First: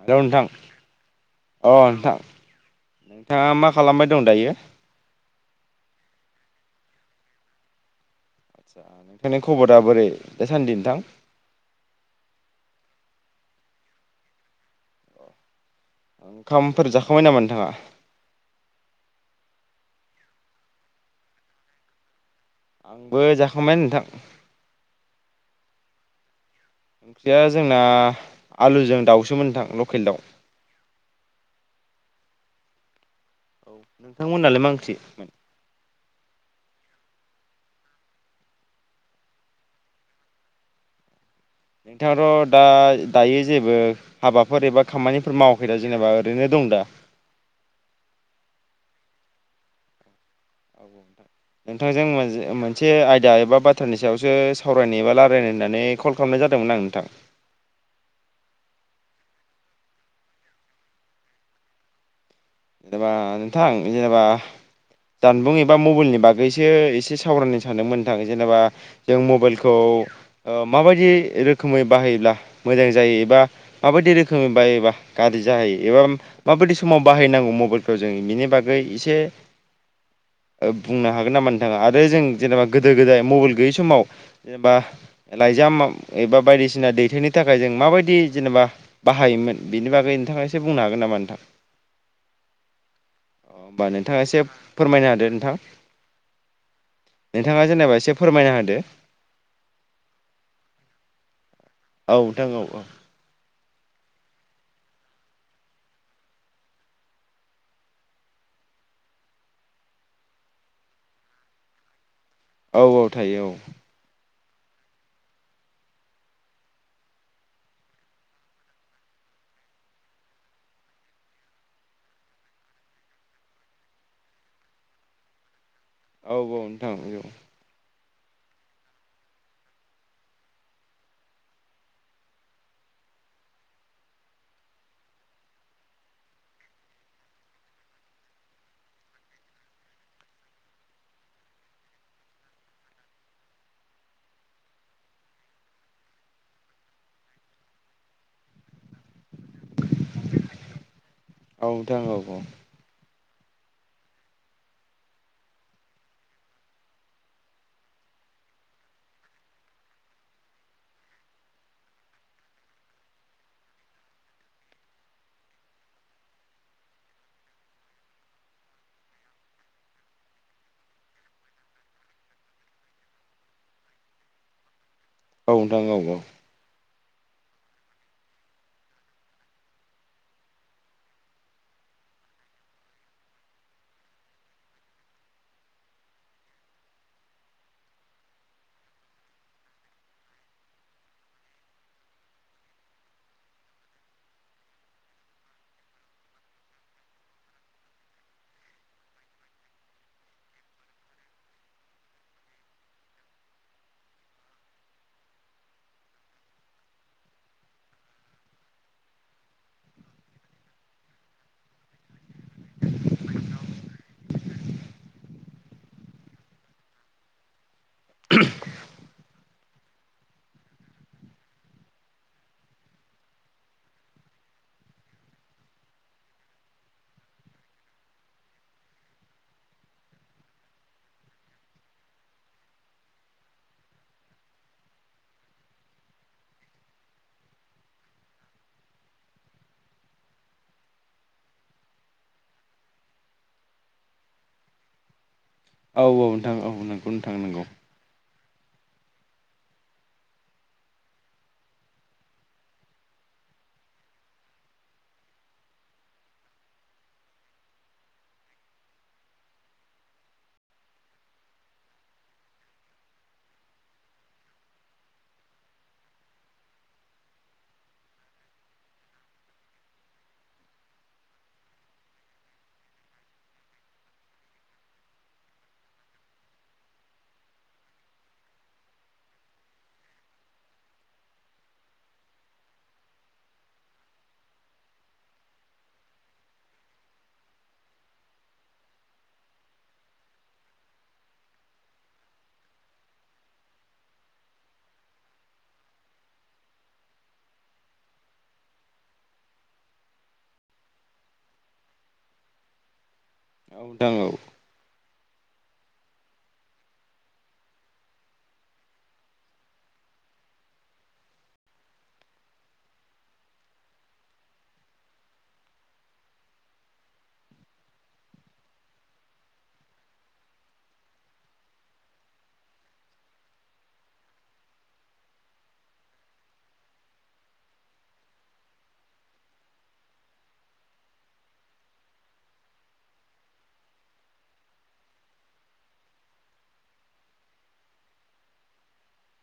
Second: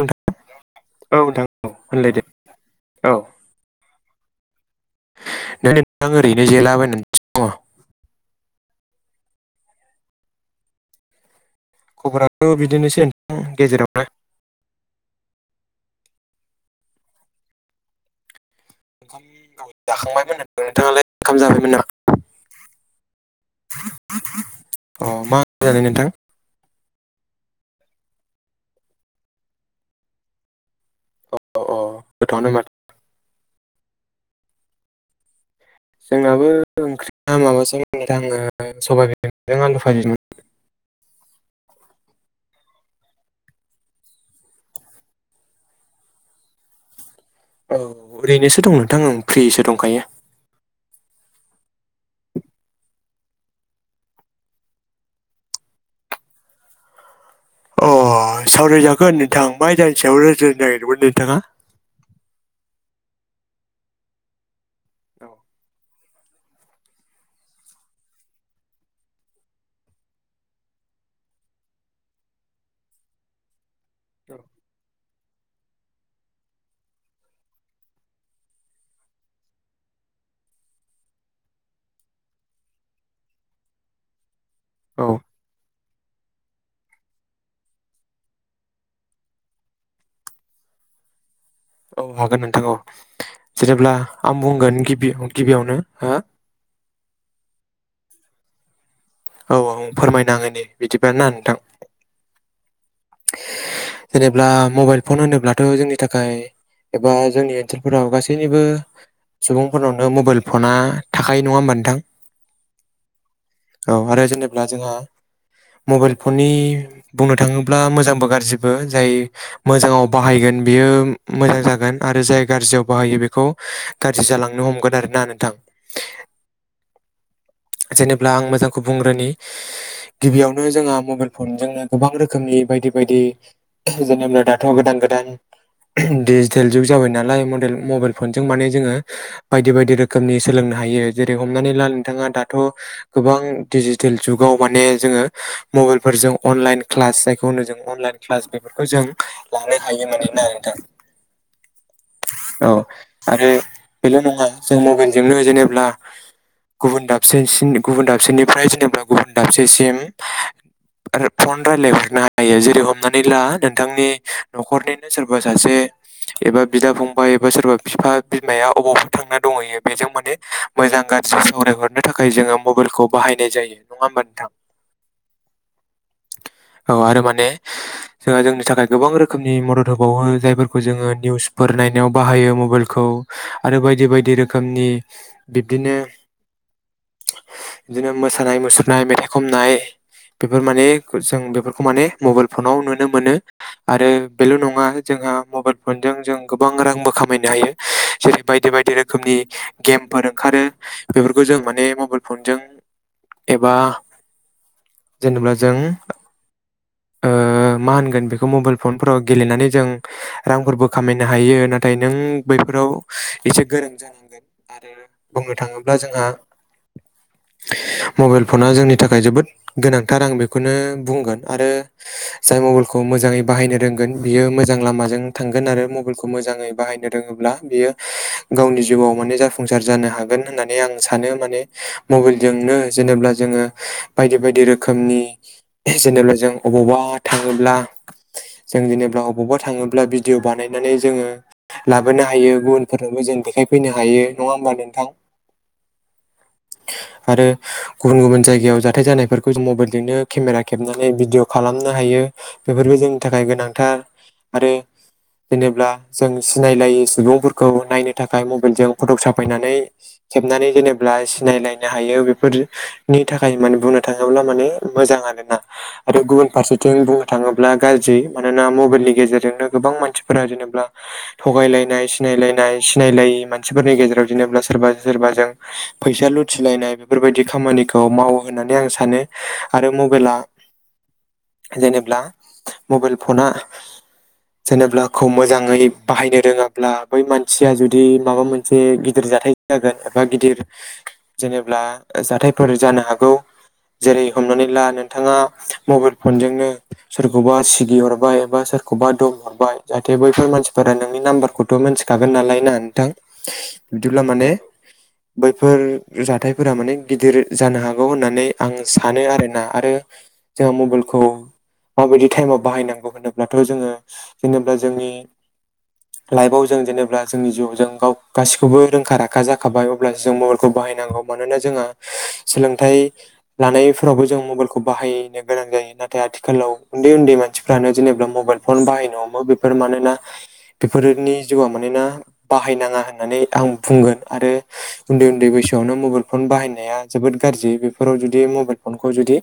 Hello नोंथां औ नोंथां औ अ नोंथां होनलायदो औ नोंथाङा मा खालामबाय दं दायो? [unintelligible] नोंथां ओरैनो जिरायलाबाय नङ। आदसा नोंथांनि खबरा बोरै दासान्दि नथां? खबराथ बिदिनोसै नोंथां गेजेरावनो। ओंखामफोर जाखांबाय नामा नोंथाङा? ओंखाम जाखांबायमोन नोंथाङालाय ओंखाम जाबायमो नामा? आंबो जाखांबाय नोंथां। अ मा ओंख्रि जानाय नोंथां ओंख्रिया जोंना आलुजों दाउसोमोन नोंथां लकेल दाउ। गोथावानो मारो। औ नोंथांमोनलाय मा ओंख्रि मोन? जोंनाबो ओंख्रिया माबासोमोन नोंथां ओ सबायबिमाजों आलु भाजिमोन। [inaudible] [unintelligible] नोंथाङाथ दा दायो जेबो हाबाफोर एबा खामानिफोर मावाखै दा जेनेबा ओरैनो दं। दा? औ ओरैनोसो दं नोंथां आं फ्रिसो दंखायो। औ औ नोंथां। नोंथांजों मोनसे आयदा एबा बाथ्रानि सायावसो सावरायनाय एबा रायलायनो होननानै कल खालामनाय जादोंमोन आं नोंथां‌। अ सावरायजागोन नोंथां मा जान सायाव रोजनो नागिरदोंमोन नोंथाङा? जेनेबा नोंथां जेनेबा औ जानबुं एबा मबाइलनि बागै बगैसो एसे सावरायनो सानदोंमोन नोंथां जेनेबा जों मबाइलखौ माबायदि। रोखोमै बाहायोब्ला मोजां जायो एबा। माबायदि रोखोमनि बायोबा गारज्रि जाहायो एबा माबायदि समाव बाहायनांगौ। मबाइलखौ जों बिनि बागै एसे बुंनो हागोन नामा नोंथाङा आरो जों जेनेबा गोदो गोदाय मबाइल गैयै समाव। जेनेबा औ लाइजाम एबा बायदिसिना दैथोनि थाखाय जों माबायदि जेनेबा बाहायोमोन बिनि बागै नोंथाङा एसे बुंनो हागोन नामा? [unintelligible] [unintelligible] औ हागोन नोंथां औ अ होमबा जेनेब्ला नोंथाङा आं एसे बुंगोन फोरमायना गिबि होदो नोंथां गिबियावनो हो। नोंथाङा जेनेबा एसे फोरमायना होदो। औ आं फोरमायना होनि बिदिबा ना नोंथां। औ नोंथां औ औ जेनेब्ला मबाइल फन होनोब्लाथ' जोंनि थाखाय एबा जोंनि ओनसोलफोराव गासैनिबो सुबुंफोरनावनो मबाइल फना थाखायो नङा होमबा नोंथां। औ औ थायो औ अब्ला जोंहा मबाइल फननि बुंनो थाङो ब्ला मोजांबो गाज्रिबो जाय मोजांआव बाहायगोन बियो मोजां जागोन आरो जाय गारजि जियाव बाहायो बेखौ गाज्रि जालांनो हमगोन आरोना नोंथां। औ औ नोंथां औ जेनेब्ला आं मोजांखौ बुंग्रोनि। गिबियावनो जोंहा मबाइल फनजोंनो गोबां रोखोमनि बायदि बायदि जेनेबा दाथ' गोदान गो दान दिडिजिटेल जुग जाबाय नालाय मदेल मबाइल फनजों माने जोङो बायदि बायदि रोखोमनि सोलों हायो जेरै- हमनानै ला नोंथाङा दा थ' गोबां दिजिथेल जुगाव माने जोङो मबाइल फोरजों अनलाइन ख्लास जायखौ होनो जों अनलाइन ख्लास बे फोरखौ जों लानो हायो माने ना नोंथां। औ आरो बेल' नङा जों मबाइलजोंनो जेनेब्ला गुबुन दा सेसिम गुबुन दाबसेनिफ्राय जेनेबा गुबुन दाबसेसिम आरो फन रायलायहरनो हायो जेरै हमनानै ला नोंथांनि न'खरनिनो सोरबा सासे एबा बिदा फंबाय एबा सोरबा बिफा बिमाया अबावफोरा थांना दंहैयो बेजों माने मो जां गाज्रि सावरायहरनो थाखाय जोङो मबाइलखौ बाहायनाय जायो नङा होमबा नोंथां। औ नोंथां औ औ औ आरो माने जोंहा जोंनि थाखाय गोबां रोखोमनि मदद होबावो जायफोरखौ जोङो निउसफोर नायनायाव बाहायो मबाइलखो खौ आरो बायदि बायदि रोखोमनि बिबदिनो [inaudible] जोङो मोसानाय मुसुरनाय मेथाइ खननाय बेफोर माने जों बेफोरखौ माने मबाइल फनाव नुनो मोनो आरो बेल' नङा जों आ मबाइल फन जों गोबां रांबो खामायनो हायो जेरै- बायदि बायदि रोखोमनि गेमफोर ओंखारो बेफोरखौ जों मा बे मबाइ फनजों एबा जेनेबा जों [inaudible] ओ मा होनगोन बेखौ मबाइल फनफोराव गेलेनानै जों रांफोरबो खामायनो हायो नाथाय नों बैफोराव एसे गोरों जानांगोन आरो बुंनो थाङोब्ला जोंहा [inaudible] मबाइल फना जोंनि थाखाय जोबोद गोनांथार आं बेखौनो बुंगोन आरो जाय मबाइलखौ मोजाङै बाहायनो रोंगोन बियो मोजां लामाजों थांगोन आरो मबाइलखौ मोजाङै बाहायनो रोङोब्ला बियो गावनि जिउआव माने जाफुंसार जानो हागोन होननानै आं सा सानो माने मबाइलजोंनो जेनेबा जोङो बायदि बायदि रोखोमनि जेनेब्ला जों अबावबा थाङोब्ला जों जेनेबा अबावबा थाङोब्ला भिडिअ' बानायनानै जोङो लाबोनो हायो गुबुनफोरनोबो जों देखायफैनो हायो नङा होमबा नोंथां? औ नोंथां औ नंगौ नोंथां आरो नंगौ औ गुबुन गुबुन जाय गायाव जाथाय जानायफोरखौ जों मबाइलजोंनो केमेरा खेबनानै भिडिअ खालामनो हायो बेफोरबो जोंनि थाखाय गोनां नांथार आरो जेनेब्ला जों सिनायलायै सुबुंफोरखौ नायनो थाखाय मबाइलजों फट'ग साफायनानै खेबनानै जेनेब्ला सिनायलायनो हायो बेफोरनि थाखाय माने बुंनो थाङोब्ला माने मोजां आ रोना आरो गुबुन फारसेथिं बुंनो थाङोब्ला गाज्रि मानोना मबाइलनि गेजेरजोंनो गोबां मानसिफोर जेनेब्ला थगायलायनाय सिनायलायनाय सिनायलायि मानसिफोरनि गेजेराव जेनेबा सोरबा सोरबा जों फैसा लुथिलायनाय बेफोरबायदि खामानिखौ मावो होननानै आं सानो आरो मबाइला [inaudible] जेनेब्ला मबाइल फना जेनेाखौ मोजाङै बाहायनो रोङाब्ला बै मानसिया जुदि माबा मोनसे गिदिर जाथाय जागोन एबा गिदिर जेनेब्ला जाथायफोर जानो हागौ जेरै हमनानै ला नोंथाङा मबाइल फनजोंनो सोरखौबा सिगिहरबाय एबा सोरखौबा दं हरबाय जाहाथे बैफोर मानसिफोरा नोंनि नाम्बारखौथ' मिथिखागोन नालाय होनना नोंथां औ नोंथां बिदिब्ला औ माने बैफोर जाथायफोरा माने गिदिर जानो हागौ होननानै आं सानो आरोना आरो जों मबेलखौ माबायदि टाइमाव बाहायनांगौ होनोब्लाथ' जोङो जेनोब्ला जोंनि लाइफआव जों जेनेबा जोंनि जिउआव जों गाव गासिखौबो रोंखारा खा जाखाबाय अब्लासो जों मबेलखौ बाहायनांगौ मानोना जोंहा सोलोंथाइ लानायफोरावबो जो जों मबेलखौ बाहायनो गोनां जायो नाथाय आथिखालाव उन्दै उन्दै मानसिफ्रानो जेनेबा मबेल फन बाहायनो हम बेफोर मानोना बेफोरनि जिउआ मानोना बाहायनाङा होननानै आं बुंगोन आरो उन्दै उन्दै बैसोआवनो मबल फन बाहायनाया जोबोद गाज्रि बेफोराव जुदि मबेल फनखौ जुदि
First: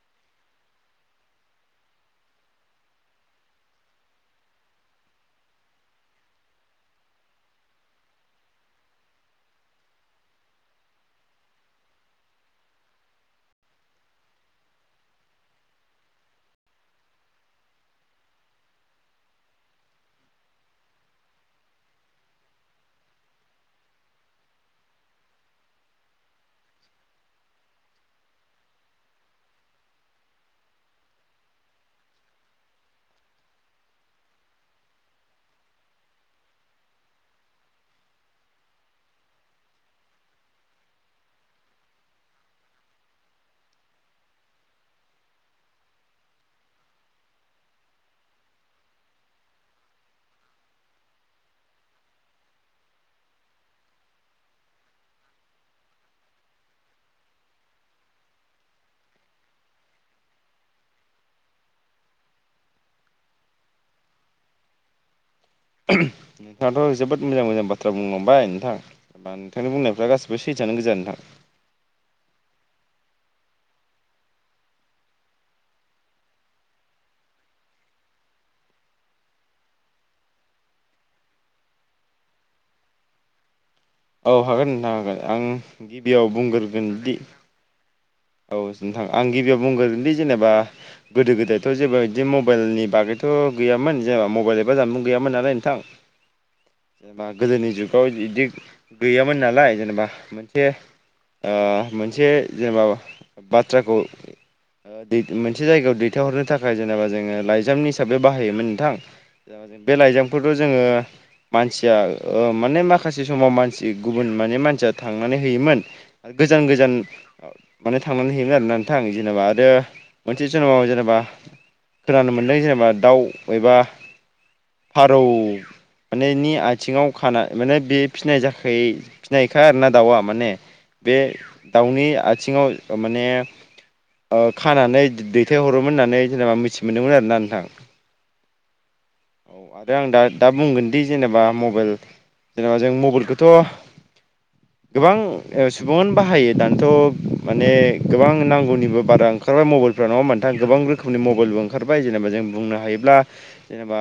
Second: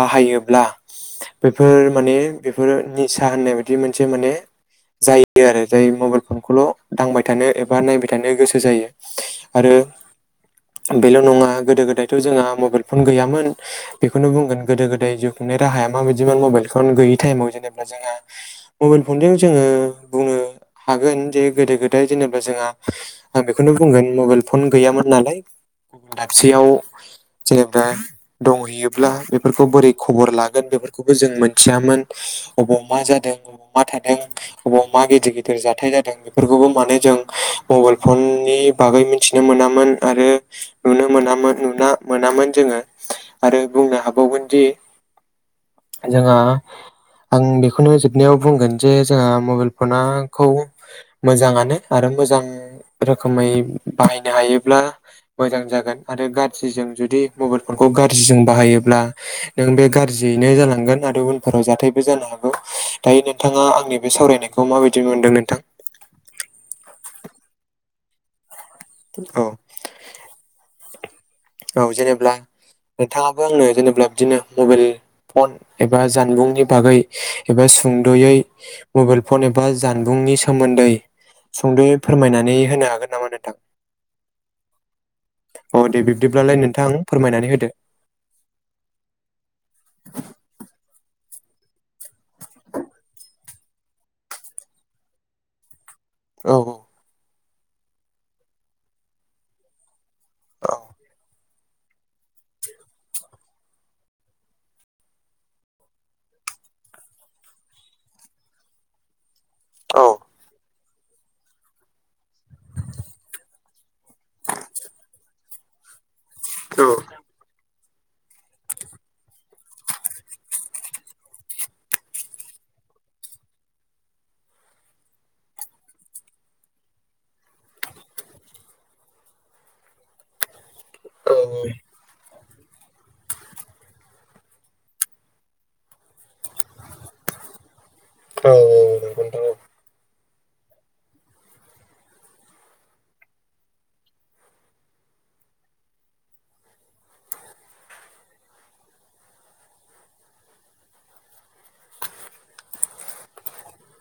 बाहायोब्ला बेफोर माने बेफोर निसा होननाय बायदि मोनसे माने जायो आरो जाय मबेल फनखौल' दांबाय थानो एबा नायबाय थानो गोसो जायो आरो बेल' नङा गोदो गोदायथ' जोंहा मबेल फन गैयामोन बेखौनो बुंगोन गोदो गोदाय जो [unintelligible] [unintelligible] बखौनो बुंगोन मबेल फन गैयामोन नालाय गुबुन दाबसेयाव जेनेबा दंहैयोब्ला बेफोरखौ बोरै खबर लागोन बेफोरखौबो जों मोनथियामोन अबाव मा जादों अबाव मा थादों अबाव मा गिदिर गिदिर जाथाय जादों बेफोरखौबो मानो जों मबेल फन नि बागै मिथिनो मोनामोन आरो नुनो मोनोन मोनामोन जोङो आरो बुंनो हाबावगोन दि [unintelligible] जोंहा आं बेखौनो जोबनायाव बुंगोन जे जोंहा मबेल फना खौ मोजाङानो आरो मोजां रोखोमै बाहायनो हायोब्ला मोजां जागोन आरो गाज्रिजों जुदि मबेल फनखौ गाज्रिजों बाहायोब्ला नों बे गाज्रि जैनो जालांगोन आरो उनफोराव जाथायबो जानो हागौ दायो नोंथाङा आंनि बे सावरायनायखौ माबायदि मोनदों नो नोंथाङाथ' जोबोद मोजां मोजां बाथ्रा बुंलांबाय नोंथां औ नोंथांनि बुंनायफ्रा गासिबो सैथो आनो गोजा नोंथां औ जेनोब्ला नोंथाङाबो आंनो जेनोब्ला बिदिनो मबेल फन एबा जानबुंनि बागै एबा सुंद'यै मबाइल फन एबा जानबुं नि सोमोन्दै सुंद'यै फोरमायनानै होनो हागोन नामा नोंथां औ हागोन नोथां हागोन औ आं दे गिबियाव बिब्दिब्लालाय नोंथां बुंग्रोगोनदि फोरमायनानै होदो औ नोंथां आं गिबियाव बुंग्रोनलै जेनेबा गोदो गोदायथ' जेबो बिदि मबाइलनि बागै थ' गैयामोन जेनेबा मबाइल एबा जानबुं गैयामोन नालाय नोंथां औ औ जेनेबा गोदोनि जुगाव बिदि गैयामोन नालाय जेनेबा औ मोनसे मोनसे जेनेबा बाथ्राखौ मोनसे जायगायाव दैथायहरनो थाखाय जेनेबा जोङो लाइजामनि हिसाबै बाहायोमोन नोंथां बे लाइजांफोरथ' जोङो मानसिया माने माखासे समाव मानसि गुबुन माने मानसिया थांनानै होयोमोन आरो गोजान औ गोजान माने थांनानै हैयोमोन आरो ना नोंथां जेनेबा आरो मोनसे जोनोमाव जेनेबा खोनानो मोननाय जेनेबा दाउ एबा फारौ माने नि आथिङाव खाना माने बे फिनाय जाखायो फिनायखा आरो ना दाउआ माने बे दाउनि आथिङाव माने खानानै दैथायहरोमोन होननानै जेनेबा मिथि मोनदोंमोन आरोना नोंथां औ औ आरो आं दा दा बुंगोनदि जेनेबा मबाइल जेनेबा जों मबाइलखौथ' गोबां सुबङानो बाहायो दानाथ' माने गोबां नांगौनिबो बारा ओंखारबाय मबाइलफ्रा नङा होनबा नोंथां गोबां रोखोमनि मबाइलबो ओंखारबाय जेनेबा जों बुंनो हायोब्ला जेनेबा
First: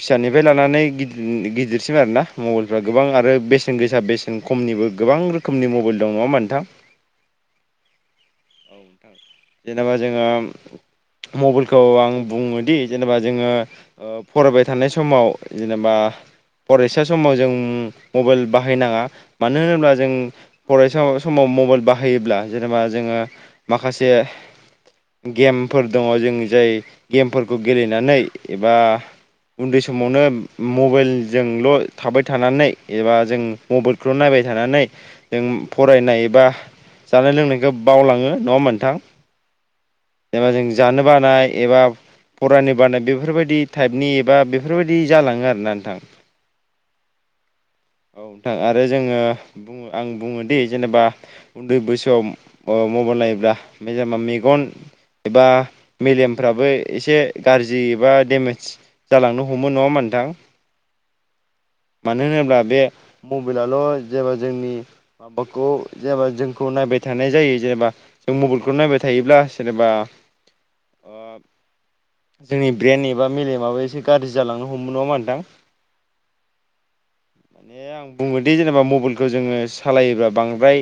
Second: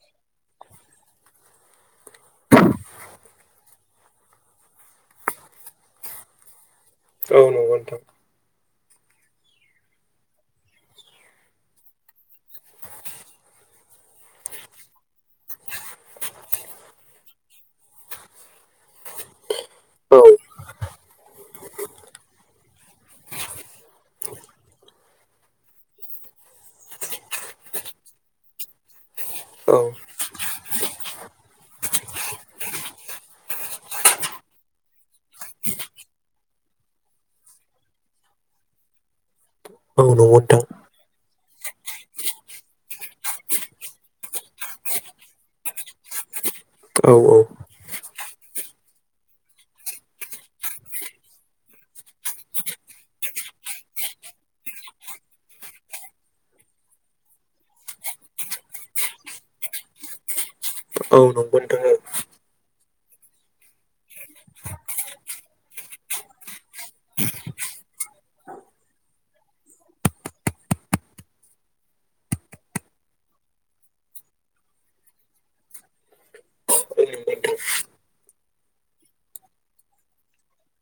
फिसानिफ्राय लानानै गिदिरसिम आरोना मबाइलफ्रा गोबां आरो बेसेन गोसा दा बेसेन खमनिबो गोबां रोखोमनि मबाइल दं नङा होनबा नोंथां औ न'गौ नोंथां औ नोंथां। जेनेबा जोङो मबाइलखौ आं बुङोदि जेनेबा जोङो फरायबाय थानाय समाव जेनेबा फरायसा समाव जों मबाइल बाहायनाङा मानो होनोब्ला जों फरायसा समाव मबाइल बायोब्ला जेनेबा जोङो माखासे गेमफोर दङ जों जाय गेमफोरखौ गेलेनानै एबा औ उन्दै समावनो मबाइलजोंल' थाबाय थानानै एबा जों मबाइलखौल' नायबाय थानानै जों फरायनाय एबा जानाय लोंनायखौ बावलाङो नङा होनबा नोंथां औ नंगौ जेनेबा नोंथां जों जानो बानाय एबा फरानि बानाय बेफोरबायदि टाइपनि एबा बेफोरबायदि जालाङो आरोना नोंथां औ औ औ नोंथां आरो जोङो बो आं बुङोदि जेनेबा उन्दै बैसोआव मबाइल नायोब्ला ओमफाय जेनेबा मेगन एबा मेलेमफ्राबो एसे गाज्रि एबा डेमेज जालांनो हमो नङा होमबा दाउ औ नंगौ नोंथां मानो होनोब्ला बे मबाइलआल' जेब्ला जोंनि माबाखौ जेनेबा जोंखौ नायबाय थानाय जायो जेनेबा जों मबाइलखौ नायबाय थायोब्ला जेनेबा जोंनि ब्रेन्ड एबा मेलेमाबो एसे गाज्रि जालांनो हमो नङा होमबा नोंथां [inaudible] मे आं बुङोदि जेनेबा मबाइलखौ जोङो सालायोब्लाा बांद्राय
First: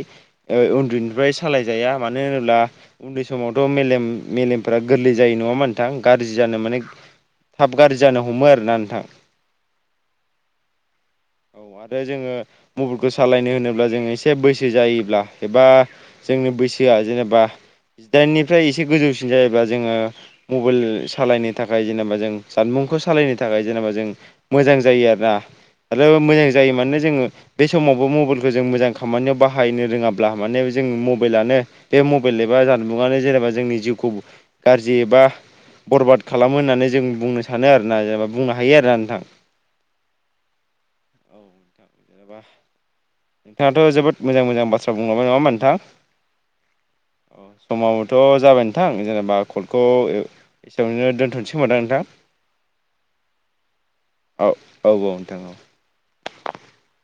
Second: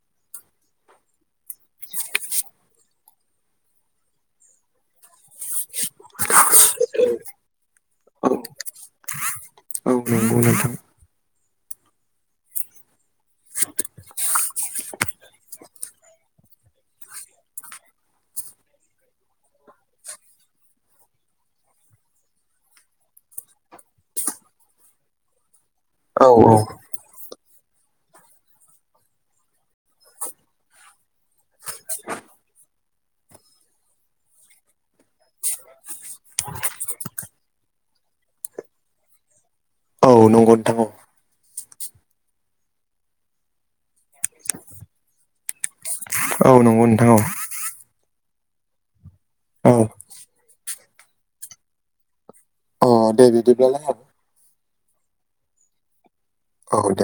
उन्दैनिफ्राय सालायजाया मानो होनोब्ला उन्दै समावथ' मेलेम मेलेमफोरा गोरलै जायो नङा होमबा नोंथां गाज्रि जानो माने थाब गाज्रि जानो हमो आरोना नोंथां औ नंगौ नोंथां औ आरो जोङो मबाइलखौ सालायनो होनोब्ला जोङ एसे बैसो जायोब्ला एबा जोंनो बैसोआ जेनेबा जिदाइननिफ्राय एसे गोजौसिन जायोबा जोङो मबाइल सालायनो थाखाय जेनेबा जों जानबुंखौ सालायनो थाखाय जेनेबा जों मोजां जायो आरो ना आरो औ मोजां जायो माने जोङो बे समावबो मबाइलखौ जों मोजां खामानियाव बाहायनो रोङाब्ला माने जों मबाइलानो बे मबाइल एबा जानबुंआनो जेनेबा जोंनि जिउखौ गाज्रि एबा बरबाद खालामो होननानै जों बुंनो सानो आरोना जेनेबा बुंनो हायो आरोना नोंथां। औ नंगौ नोंथां ओ। औ नोंथां जेनेबा नोंथाङाथ' जोबोद मोजां-मोजां बाथ्रा बुंलबाय नङाहोमबा नोंथां। औ नंगौ नोंथां औ समाबोथ' जाबाय नोंथां जेनेबा कलखौ औ एसेयावनो दोन्थ'नोसै खोमोनदां नोंथां। [unintelligible] अ दे बिदिब्लालाय हाबाय औ औ औ नोंथां औ। औ औ दे